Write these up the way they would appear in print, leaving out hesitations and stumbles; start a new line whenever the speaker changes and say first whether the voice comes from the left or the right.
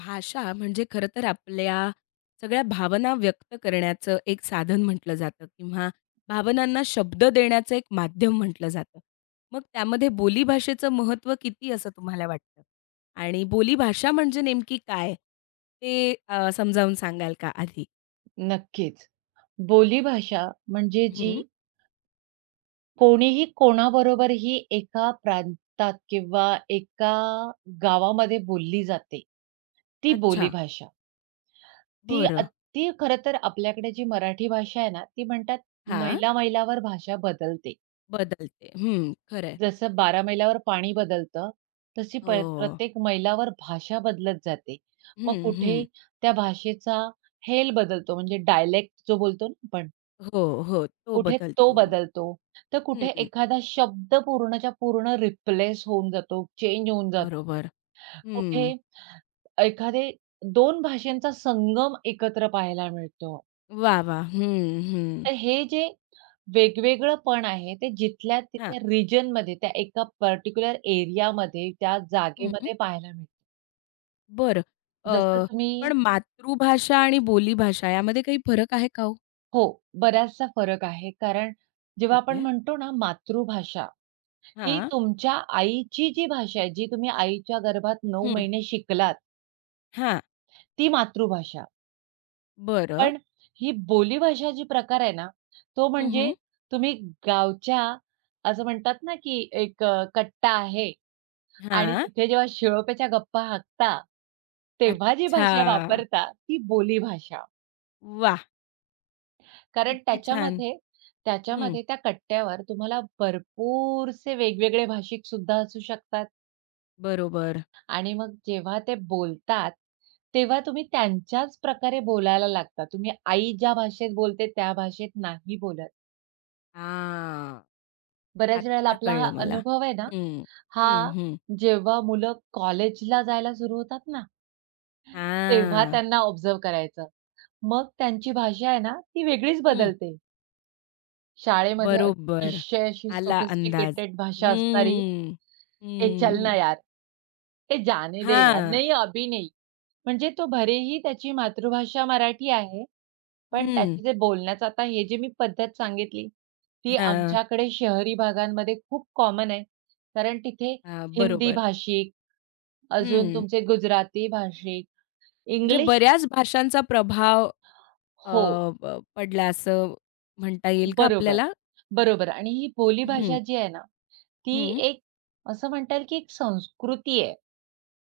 left: भाषा म्हणजे खरं तर आपल्या सगळ्या भावना व्यक्त करण्याचं एक साधन म्हटलं जातं किंवा भावनांना शब्द देण्याचं एक माध्यम म्हटलं जातं. मग त्यामध्ये बोली भाषेचं महत्त्व किती असं तुम्हाला वाटतं? आणि बोली भाषा म्हणजे नेमकी काय? ते समजावून सांगाल का आधी?
right: नक्कीच. बोलीभाषा म्हणजे जी
left: हं.
right: कोणीही कोणाबरोबरही एका प्रांतात किंवा एका गावामध्ये बोलली जाते, ती
left: अच्छा.
right: बोलीभाषा. ती
left: बरं.
right: अत ती खरं तर आपल्याकडे जी मराठी भाषा आहे ना, ती म्हणतात
left: हां.
right: मैला-मैलावर भाषा बदलते.
left: बदलते. हं. खरं
right: जसं 12 मैलावर पाणी बदलतं, तशी प
left: हो.
right: प्रत्येक मैलावर भाषा बदलत जाते. मग
left: हं,
right: कुठे
left: हं.
right: त्या भाषेचा हेल बदलतो म्हणजे डायलेक्ट जो बोलतो ना आपण,
left: हो, हो. तो
right: कुठे तो
left: बदलतो.
right: बदलतो, तर कुठे
left: हं.
right: एखादा शब्द पूर्णच्या पूर्ण रिप्लेस होऊन जातो, चेंज होऊन जातो.
left: बरोबर. हं.
right: कुठे एखादे दोन भाषांचा संगम एकत्र पाहायला मिळतो.
left: वाह! वाह! हं, हं.
right: तर हे जे वेगवेगळंपण आहे, ते जिथल्या
left: हां.
right: तिथे रिजनमध्ये, त्या एका पर्टिक्युलर एरियामध्ये, त्या
left: हं.
right: जागेमध्ये पाहायला मिळतं.
left: बरं.
right: जसं
left: अ,
right: तुम्ही
left: पण मातृभाषा आणि बोलीभाषा यामध्ये काही फरक आहे का हो?
right: हो, बराचसा फरक आहे. कारण जेव्हा आपण
left: ओके.
right: म्हणतो ना मातृभाषा ही
left: हां.
right: तुमच्या आईची जी भाषा आहे, जी तुम्ही आईच्या गर्भात 9
left: हं.
right: महिने शिकलात,
left: हां.
right: ती मातृभाषा.
left: बरं.
right: पण ही बोलीभाषा जी प्रकार आहे ना, तो
left: हं,
right: म्हणजे तुम्ही गावच्या असं म्हणतात ना, की एक कट्टा आहे आणि
left: हां.
right: तिथे जेव्हा शिळोप्याच्या गप्पा हाकता, तेव्हा जी
left: अच्छा.
right: भाषा वापरता, ती बोलीभाषा.
left: वा,
right: कारण
left: किती छान.
right: त्याच्यामध्ये
left: हं.
right: त्याच्यामध्ये त्या कट्ट्यावर तुम्हाला भरपूरसे वेगवेगळे भाषिक सुद्धा असू शकतात.
left: बरोबर.
right: आणि मग जेव्हा ते बोलतात, तेव्हा तुम्ही त्यांच्याच प्रकारे बोलायला लागता. तुम्ही आई ज्या भाषेत बोलते त्या भाषेत नाही बोलत.
left: हां.
right: बऱ्याच वेळेला
left: आत्ता
right: आपला हा
left: कळलं मला.
right: अनुभव आहे ना,
left: हं. हं,
right: हा
left: हं.
right: जेव्हा मुलं कॉलेजला जायला सुरू होतात ना, तेव्हा
left: हां.
right: त्यांना ऑब्झर्व्ह करायचं. मग त्यांची भाषा आहे ना, ती वेगळीच
left: हं.
right: बदलते. शाळेमध्ये
left: बरोबर.
right: अतिशय अशी
left: आला अंदाज.
right: सोफिस्टिकेटेड भाषा असणारी,
left: हं.
right: "ए चल
left: हं.
right: ना यार, ए जाने दे यार,
left: हां.
right: नहीं अभी नहीं." म्हणजे तो भलेही त्याची मातृभाषा मराठी आहे, पण
left: हं.
right: त्याचे जे बोलण्याचं आता हे जी मी पद्धत सांगितली, ती
left: हां,
right: आमच्याकडे शहरी भागांमध्ये खूप कॉमन आहे. कारण तिथे
left: हां,
right: हिंदी
left: बरोबर.
right: भाषिक, अजून
left: हं.
right: तुमचे गुजराती भाषिक,
left: म्हणजे
right: इंग्लिश
left: बऱ्याच भाषांचा प्रभाव अ,
right: हो,
left: ब पडला असं म्हणता येईल का
right: बरोबर,
left: आपल्याला?
right: बरोबर. आणि ही
left: हं,
right: बोलीभाषा जी आहे ना, ती
left: हं.
right: एक असं म्हणता येईल की एक संस्कृती आहे.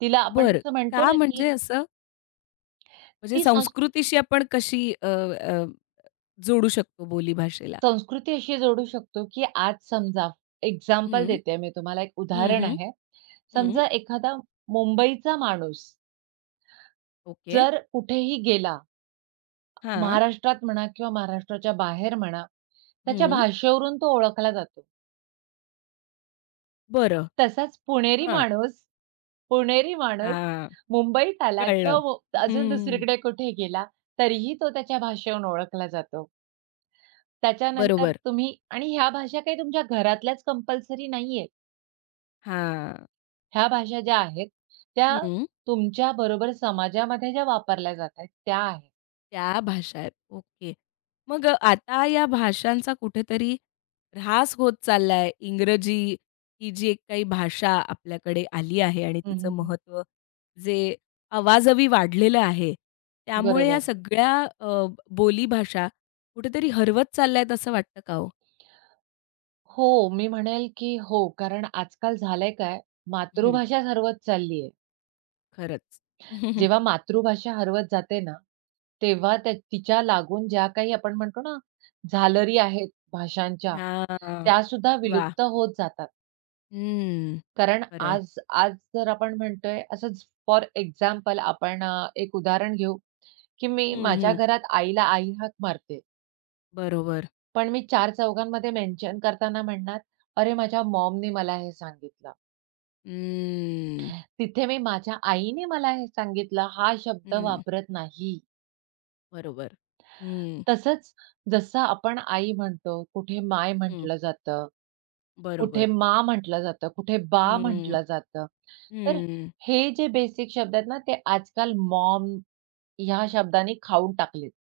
right: तिला आपण
left: बरं.
right: जसं म्हणतो
left: का
right: ना, की
left: म्हणजे असं? म्हणजे
right: ती संस्कृती
left: संस्कृतीशी आपण कशी अ, अ, जोडू शकतो बोली भाषेला?
right: संस्कृती अशी जोडू शकतो, की आज समजा एक्झाम्पल
left: हं,
right: देते मी तुम्हाला एक
left: हं,
right: उदाहरण
left: हं,
right: आहे.
left: हं.
right: समजा एखादा मुंबईचा माणूस
left: ओके.
right: जर कुठेही गेला,
left: हां.
right: महाराष्ट्रात म्हणा किंवा महाराष्ट्राच्या बाहेर म्हणा, त्याच्या
left: हं.
right: भाषेवरून तो ओळखला जातो.
left: बरं.
right: तसाच पुणेरी
left: हां.
right: माणूस पुणेरी माणूस
left: हां.
right: मुंबईत आला
left: कळलं.
right: किंवा मु अजून
left: हं.
right: दुसरीकडे कुठे गेला, तरीही तो त्याच्या भाषेवरून ओळखला जातो. त्याच्यानंतर
left: बरोबर.
right: तुम्ही आणि ह्या भाषा काही तुमच्या घरातल्याच कंपल्सरी नाहीये.
left: हां.
right: ह्या भाषा ज्या आहेत, त्या
left: हं.
right: तुमच्याबरोबर समाजामध्ये ज्या वापरल्या जातायत, त्या आहेत.
left: त्या भाषा आहेत. ओके. मग आता या भाषांचा कुठेतरी ऱ्हास होत चाललाय. इंग्रजी ही जी एक काही भाषा आपल्याकडे आली आहे आणि
right: हं,
left: तिचं
right: हं, हं.
left: महत्त्व जे आवाजावी वाढलेलं आहे. त्यामुळे या
right: बरोबर.
left: सगळ्या अ, बोलीभाषा कुठेतरी हरवत चालल्यात असं वाटतं का हो?
right: हो, मी म्हणेल की हो, कारण आजकाल झालंय काय,
left: हं,
right: मातृभाषाच हरवत चालली आहे.
left: खरंच.
right: जेव्हा मातृभाषा हरवत जाते ना, तेव्हा त्या तिच्या लागून ज्या काही आपण म्हणतो ना, झालरी आहेत भाषांच्या,
left: हां.
right: त्यासुद्धा
left: वाह!
right: विलुप्त होत जातात.
left: हं.
right: कारण
left: खरं आहे.
right: आज आज जर आपण म्हणतोय असंच फॉर एक्झाम्पल आपण एक उदाहरण घेऊ, की मी
left: हं,
right: माझ्या
left: हं.
right: घरात आईला आई हाक मारते.
left: बरोबर.
right: पण मी चार चौघांमध्ये मेन्शन करताना म्हणणार, "अरे माझ्या मॉमनी मला हे सांगितलं."
left: हं.
right: तिथे मी माझ्या आईने मला हे सांगितलं हा शब्द
left: हं.
right: वापरत नाही.
left: बरोबर. हं,
right: तसंच जसं आपण आई म्हणतो, कुठे माय
left: हं.
right: म्हटलं जातं. कुठे
left: बरोबर.
right: मा म्हटलं जातं, कुठे बा
left: हं,
right: म्हटलं जातं. तर
left: हं.
right: हे जे बेसिक शब्द आहेत ना, ते आजकाल मॉम ह्या शब्दाने खाऊन टाकलेत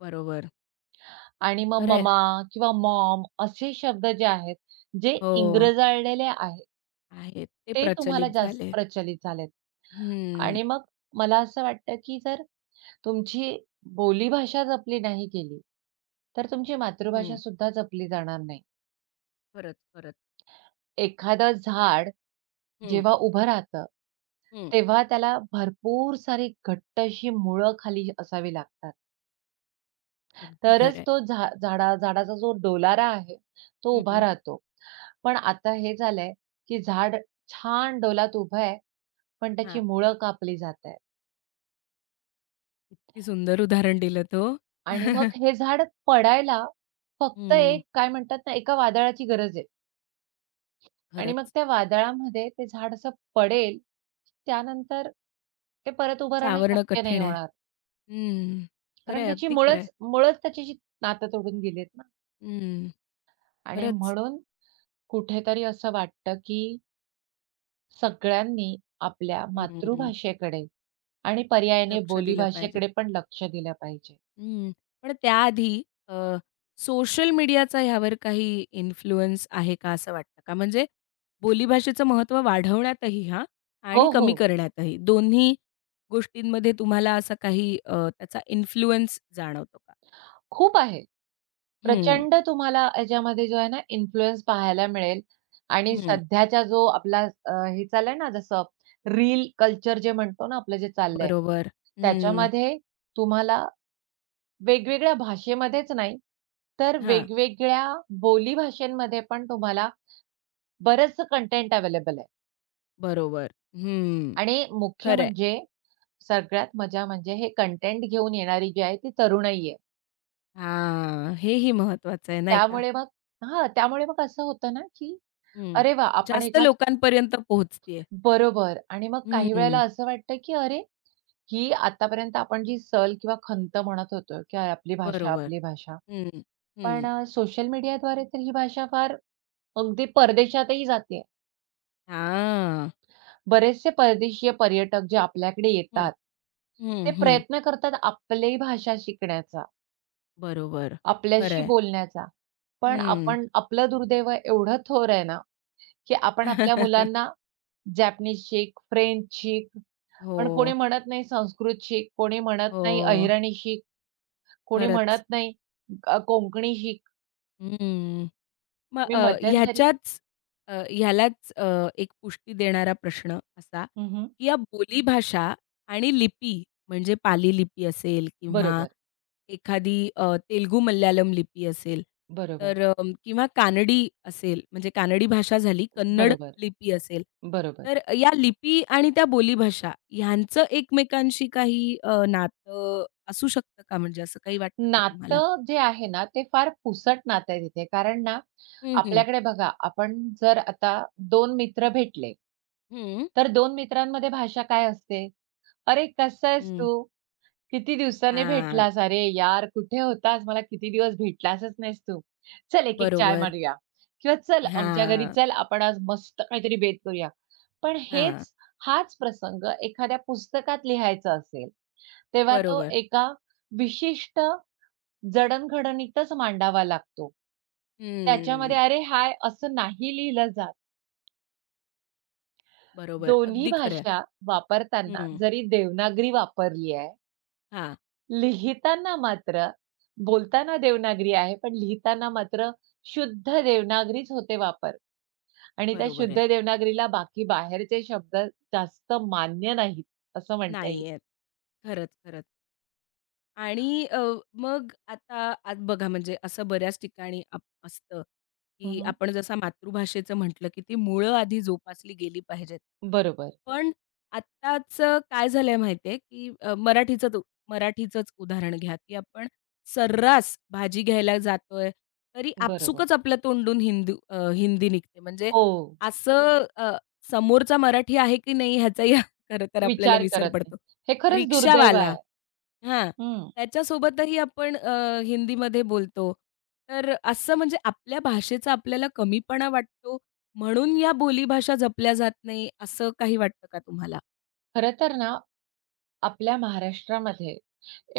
left: बरोबर.
right: आणि मग
left: खरं आहे.
right: ममा किंवा मॉम असे शब्द जे आहेत, जे
left: हो,
right: इंग्रजाळलेले आहेत,
left: आहेत. ते
right: ते तुम्हाला
left: प्रचलित
right: जास्त
left: झाले.
right: प्रचलित झालेत.
left: हं,
right: आणि मग मला असं वाटतं, की जर तुमची बोलीभाषा जपली नाही गेली, तर तुमची मातृभाषा
left: हं.
right: सुद्धा जपली जाणार नाही.
left: खरंच, खरंच.
right: एखादं झाड
left: हं,
right: जेव्हा उभं राहतं
left: हं.
right: तेव्हा त्याला भरपूर सारी घट्ट अशी मुळं खाली असावी लागतात.
left: अगदी खरं
right: तरच
left: आहे.
right: तो झा झाडा झाडाचा जो डोलारा आहे, तो उभा
left: हं,
right: राहतो. पण आता हे झालंय, की झाड छान डोलात उभं आहे, पण त्याची
left: हां.
right: मुळं कापली जात आहेत.
left: सुंदर उदाहरण दिलंत हो.
right: आणि
left: हं,
right: मग हे झाड पडायला फक्त एक काय म्हणतात ना, एका वादळाची गरज आहे. आणि मग
left: खरंच.
right: त्या वादळामध्ये ते झाड असं पडेल, त्यानंतर ते परत उभं राहणं
left: सावरणं
right: शक्य नाही
left: कठीण आहे.
right: होणार.
left: हं.
right: कारण
left: खरं
right: त्याची
left: अगदी खरं आहे.
right: मुळंच मुळंच त्याच्याशी नातं तोडून गेलेत. आणि
left: खरंच.
right: म्हणून कुठेतरी असं वाटतं, की सगळ्यांनी आपल्या
left: हं.
right: मातृभाषेकडे आणि पर्यायाने
left: लक्ष दिलं पाहिजे.
right: बोलीभाषेकडे पण लक्ष दिलं पाहिजे.
left: हं. पण त्याआधी अ, सोशल मीडियाचा ह्यावर काही इन्फ्लुअन्स आहे का असं वाटतं का? म्हणजे बोलीभाषेचं महत्त्व वाढवण्यातही हां आणि
right: हो,
left: कमी
right: हो.
left: करण्यातही दोन्ही गोष्टींमध्ये तुम्हाला असा काही त्याचा इन्फ्लुअन्स जाणवतो का?
right: खूप आहे.
left: हं,
right: प्रचंड तुम्हाला याच्यामध्ये जो आहे ना इन्फ्लुअन्स पाहायला मिळेल आणि
left: हं.
right: सध्याचा जो आपला हे चाललंय ना जसं रील कल्चर जे म्हणतो ना आपलं जे चाललंय,
left: बरोबर. हं.
right: त्याच्यामध्ये तुम्हाला वेगवेगळ्या भाषेमध्येच नाही, तर
left: हां.
right: वेगवेगळ्या बोलीभाषेंमध्ये पण तुम्हाला बरंचसं कंटेंट अवेलेबल आहे
left: बरोबर. हं.
right: आणि मुख्य
left: खरं
right: म्हणजे सगळ्यात मजा म्हणजे हे कंटेंट घेऊन येणारी जी आहे ती तरुणाई आहे.
left: हां. हेही महत्त्वाचं आहे नाही का?
right: त्यामुळे मग त्यामुळे मग असं होतं ना, की
left: हं.
right: अरे वाह! आपण
left: जास्त
right: एका
left: लोकांपर्यंत पोहोचते आहे.
right: बरोबर आणि मग काही वेळेला असं वाटतं, की अरे, ही आतापर्यंत आपण जी सल किंवा खंत म्हणत होतो, की आपली भाषा,
left: बरोबर.
right: आपली भाषा.
left: हं,
right: पण
left: हं.
right: सोशल मीडियाद्वारे तर ही भाषा फार अगदी परदेशातही जाते.
left: हां.
right: बरेचसे परदेशीय पर्यटक जे आपल्याकडे
left: हं,
right: येतात, ते
left: हं, हं.
right: प्रयत्न करतात आपली भाषा शिकण्याचा,
left: बरोबर. खरं
right: आपल्याशी
left: आहे.
right: बोलण्याचा. पण
left: हं.
right: आपण आपलं दुर्दैव एवढं थोर आहे ना, की आपण आपल्या मुलांना जॅपनीज शिक, फ्रेंच शिक, पण कोणी
left: हो,
right: म्हणत नाही संस्कृत शिक, कोणी म्हणत
left: हो.
right: नाही अहिराणी शिक, कोणी
left: खरंच.
right: म्हणत नाही कोंकणी शिक.
left: हं. मग
right: मी मध्यंतरी
left: ह्यालाच एक पुष्टी देणारा प्रश्न असा,
right: हं,
left: की या बोलीभाषा आणि लिपी म्हणजे पाली लिपी असेल किंवा
right: बरोबर,
left: एखादी तेलुगू मल्याळम लिपी असेल,
right: बरोबर,
left: तर किंवा कानडी असेल म्हणजे कानडी भाषा झाली, कन्नड
right: बरोबर,
left: लिपी असेल.
right: बरोबर.
left: तर या लिपी आणि त्या बोलीभाषा ह्यांचं एकमेकांशी काही नातं असू शकतं का म्हणजे असं काही वाटतं का तुम्हाला?
right: नातं जे आहे ना, ते फार पुसट नातं आहे तिथे. कारण ना
left: हं, हं.
right: आपल्याकडे बघा, आपण जर आता दोन मित्र भेटले,
left: हं.
right: तर दोन मित्रांमध्ये भाषा काय असते? "अरे कसा आहेस
left: हं.
right: तू? किती दिवसांनी
left: हां.
right: भेटलास? अरे यार कुठे होतास? मला किती दिवस भेटलासच नाहीस तू. चल एक-एक चाय
left: बरोबर.
right: मारूया." किंवा "चल आमच्या घरी
left: हां,
right: चल, आपण आज मस्त काहीतरी बेत करूया." पण
left: हां.
right: हाच प्रसंग एखाद्या पुस्तकात लिहायचा असेल, तेव्हा तो
left: बरोबर.
right: एका विशिष्ट जडणघडणीतच मांडावा लागतो. त्याच्यामध्ये
left: हम्म.
right: अरे हाय असं नाही लिहिलं जात.
left: बरोबर.
right: दोन्ही
left: अगदी खरं आहे.
right: भाषा वापरताना
left: हं.
right: जरी देवनागरी वापरली आहे,
left: हां.
right: लिहिताना मात्र बोलताना देवनागरी आहे, पण लिहिताना मात्र शुद्ध देवनागरीच होते वापर आणि त्या
left: बरोबर
right: शुद्ध
left: आहे.
right: देवनागरीला बाकी बाहेरचे शब्द जास्त मान्य नाहीत, असं म्हणता येईल.
left: नाही आहेत. खरंच, खरंच. आणि मग आता आज बघा म्हणजे असं बऱ्याच ठिकाणी असतं, की
right: हं,
left: आपण जसं मातृभाषेचं म्हटलं, की ती मुळं आधी जोपासली गेली पाहिजेत.
right: बरोबर,
left: पण आत्ताचं काय झालंय माहिती आहे, की अ, मराठीचंच मराठीचंच उदाहरण घ्या, की आपण सर्रास भाजी घ्यायला जातोय, तरी
right: बरोबर.
left: आपसुकच आपल्या तोंडून हिंदी निघते. म्हणजे
right: हो,
left: असं समोरचा मराठी आहे की नाही ह्याचाही खरं तर आपल्याला
right: विचार
left: विसर
right: करत नाही.
left: पडतो.
right: हे खरंच दुर्दैव
left: रिक्षावाला
right: आहे.
left: हां,
right: हं.
left: त्याच्यासोबतही आपण हिंदीमध्ये बोलतो. तर असं म्हणजे आपल्या भाषेचा आपल्याला कमीपणा वाटतो म्हणून या बोलीभाषा जपल्या जात नाही असं काही वाटतं का तुम्हाला?
right: खरं तर ना आपल्या महाराष्ट्रामध्ये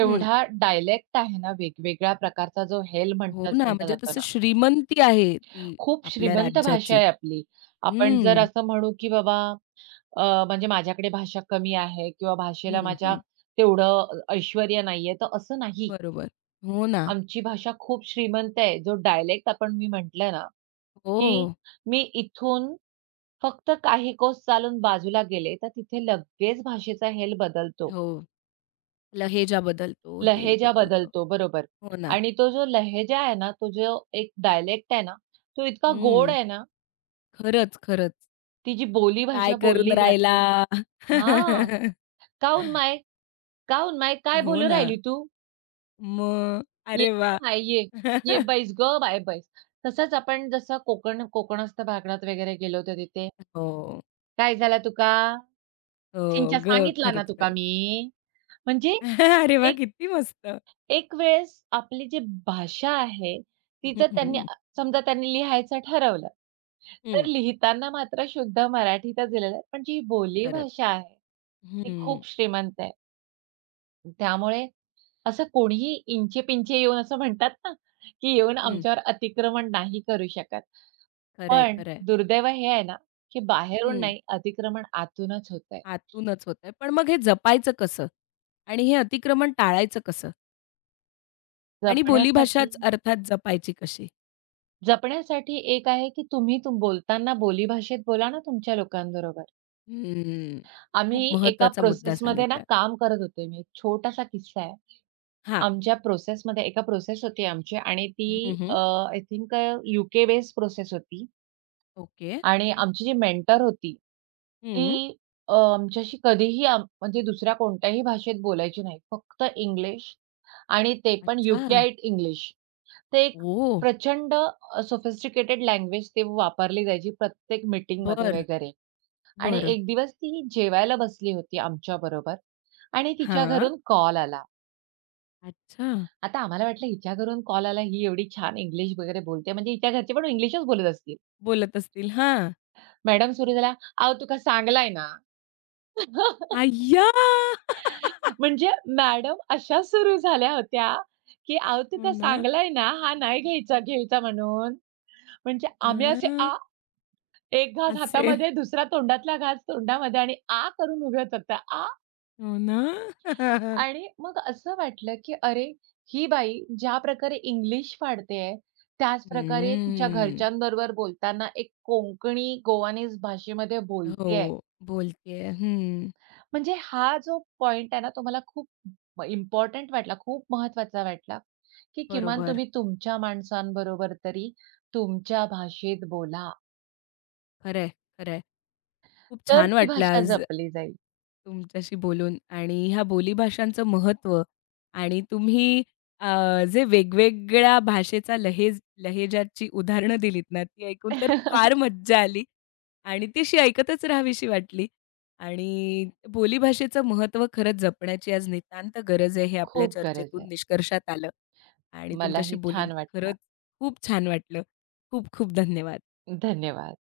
left: हं.
right: एवढा डायलेक्ट आहे ना, वेगवेगळ्या प्रकारचा जो हेल
left: हो
right: म्हणतात
left: ना,
right: म्हटला
left: म्हणजे
right: जातो
left: तसं
right: ना,
left: श्रीमंती आहे ती
right: खूप
left: आपल्या
right: श्रीमंत भाषा
left: राज्याची.
right: आहे आपली. आपण जर
left: हं,
right: असं म्हणू, की बाबा म्हणजे माझ्याकडे भाषा कमी आहे किंवा भाषेला
left: हं,
right: माझ्या
left: हं.
right: तेवढं ऐश्वर्य नाहीये, तर असं नाही.
left: बरोबर. हो ना.
right: आमची भाषा खूप श्रीमंत आहे. जो डायलेक्ट आपण मी म्हटलं ना, की
left: हो,
right: मी इथून फक्त काही कोस चालून बाजूला गेले, तर तिथे लगेच भाषेचा हेल बदलतो.
left: हो. लहेजा बदलतो, हेल
right: लहेजा
left: बदलतो.
right: बदलतो, बरोबर.
left: हो ना.
right: आणि तो जो लहेजा आहे ना, तो जो एक डायलेक्ट आहे ना, तो इतका गोड
left: हं.
right: आहे ना,
left: खरंच, खरंच.
right: ती जी
left: काय
right: बोलीभाषा
left: करून
right: बोलली
left: राहिला?
right: जाते हां. "काऊन माय? काऊन माय? काय
left: हो
right: बोलू
left: ना.
right: राहिली तू?
left: मग
right: ये
left: अरे वा?
right: गं माय, ये. ये बैस गं माय, बैस." तसंच आपण जसं कोकणस्थ भागात वगैरे गेलो होतो तिथे,
left: हो,
right: "काय झालं तुका?
left: हो.
right: सिंचा
left: गं,
right: सांगितला ना
left: खरंच,
right: तुका
left: खरंच.
right: मी." म्हणजे
left: अरे वा, किती मस्त.
right: एक वेळेस आपली जी भाषा आहे, ती
left: हं,
right: जर
left: हं,
right: समजा त्यांनी लिहायचं ठरवलं, तर
left: हं.
right: लिहिताना मात्र शुद्ध मराठीतच दिलेलं आहे. पण जी
left: खरंच.
right: बोलीभाषा आहे, ती
left: हं,
right: खूप श्रीमंत आहे. त्यामुळे असं कोणीही इंचे-पिंचे येऊन असं म्हणतात ना, की येऊन
left: हं.
right: आमच्यावर अतिक्रमण नाही करू शकत.
left: खरं आहे,
right: पण
left: खरं आहे.
right: दुर्दैव हे आहे ना, की बाहेरून
left: हं.
right: नाही, अतिक्रमण आतूनच होतंय.
left: आतूनच होतंय. पण मग हे जपायचं कसं? आणि हे अतिक्रमण टाळायचं कसं? आणि
right: जपण्यासाठी
left: बोलीभाषाच अर्थात जपायची कशी?
right: जपण्यासाठी एक आहे, की तुम्ही तुम बोलताना बोलीभाषेत बोला ना तुमच्या लोकांबरोबर.
left: हं.
right: आम्ही
left: खूप
right: एका
left: महत्त्वाचा मुद्दा
right: प्रोसेसमध्ये ना
left: सांगितला.
right: काम करत होते. मी एक छोटासा किस्सा आहे.
left: हां.
right: आमच्या प्रोसेसमध्ये एका प्रोसेस होती आमची आणि ती
left: हं, हं.
right: आय थिंक बेस्ड प्रोसेस होती
left: ओके.
right: आणि आमची जी मेंटर होती, ती
left: हं.
right: आमच्याशी कधीही म्हणजे दुसऱ्या कोणत्याही भाषेत बोलायची नाही. फक्त इंग्लिश आणि ते पण
left: अच्छा!
right: यूकेआयट इंग्लिश. ते एक
left: ओह!
right: प्रचंड सोफिस्टिकेटेड लँग्वेज ते वापरली जायची प्रत्येक मीटिंगमध्ये
left: बर,
right: वगैरे. आणि
left: बर,
right: एक दिवस ती जेवायला बसली होती आमच्या बरोबर आणि तिच्या
left: हां.
right: घरून कॉल आला.
left: अच्छा.
right: आता आम्हाला वाटलं हिच्या घरून कॉल आला, ही एवढी छान इंग्लिश वगैरे बोलते, म्हणजे हिच्या घरचे पण इंग्लिशच बोलत असतील.
left: बोलत असतील. हां.
right: मॅडम सुरू झाल्या, "अहो तुका सांगलाय ना."
left: "अय्या!"
right: म्हणजे मॅडम अशा सुरू झाल्या होत्या, की "अहो
left: हो
right: तुका
left: ना.
right: सांगलाय ना, हा नाही घ्यायचा घ्यायचा म्हणून." म्हणजे आम्ही असे
left: हां.
right: आ एक घास
left: असे.
right: हातामध्ये, दुसरा तोंडातला घास तोंडामध्ये आणि आ करून उभे होतो.
left: हो ना.
right: आणि मग असं वाटलं, की अरे, ही बाई ज्या प्रकारे इंग्लिश पाडतेय, त्याच प्रकारे तिच्या
left: हम्म.
right: घरच्यांबरोबर बोलताना एक कोंकणी गोवानीज भाषेमध्ये बोलतेय.
left: हो. बोलतीये. हं.
right: म्हणजे हा जो पॉइंट आहे ना, तो मला खूप इम्पोर्टंट वाटला, खूप महत्त्वाचा वाटला, की किमान
left: बरोबर.
right: तुम्ही तुमच्या माणसांबरोबर तरी तुमच्या भाषेत बोला,
left: खरं आहे, खरं आहे. खूप
right: तर
left: छान
right: ती
left: वाटलं
right: भाषा
left: आज
right: जपली जाईल.
left: तुमच्याशी बोलून आणि ह्या बोलीभाषांचं महत्त्व आणि तुम्ही अ, जे वेगवेगळ्या भाषेचा लहेजाची उदाहरणं दिलीत ना, ती ऐकून तर फार मज्जा आली आणि ती अशी ऐकतच राहावीशी वाटली आणि बोलीभाषेचं महत्त्व खरंच जपण्याची आज नितांत गरज आहे हे आपल्या
right: खूप गरज
left: चर्चेतून
right: आहे.
left: निष्कर्षात आलं आणि तुमच्याशी
right: मलाही
left: बोलून
right: छान वाटलं.
left: खरंच खूप छान वाटलं. खूप खूप धन्यवाद.
right: धन्यवाद.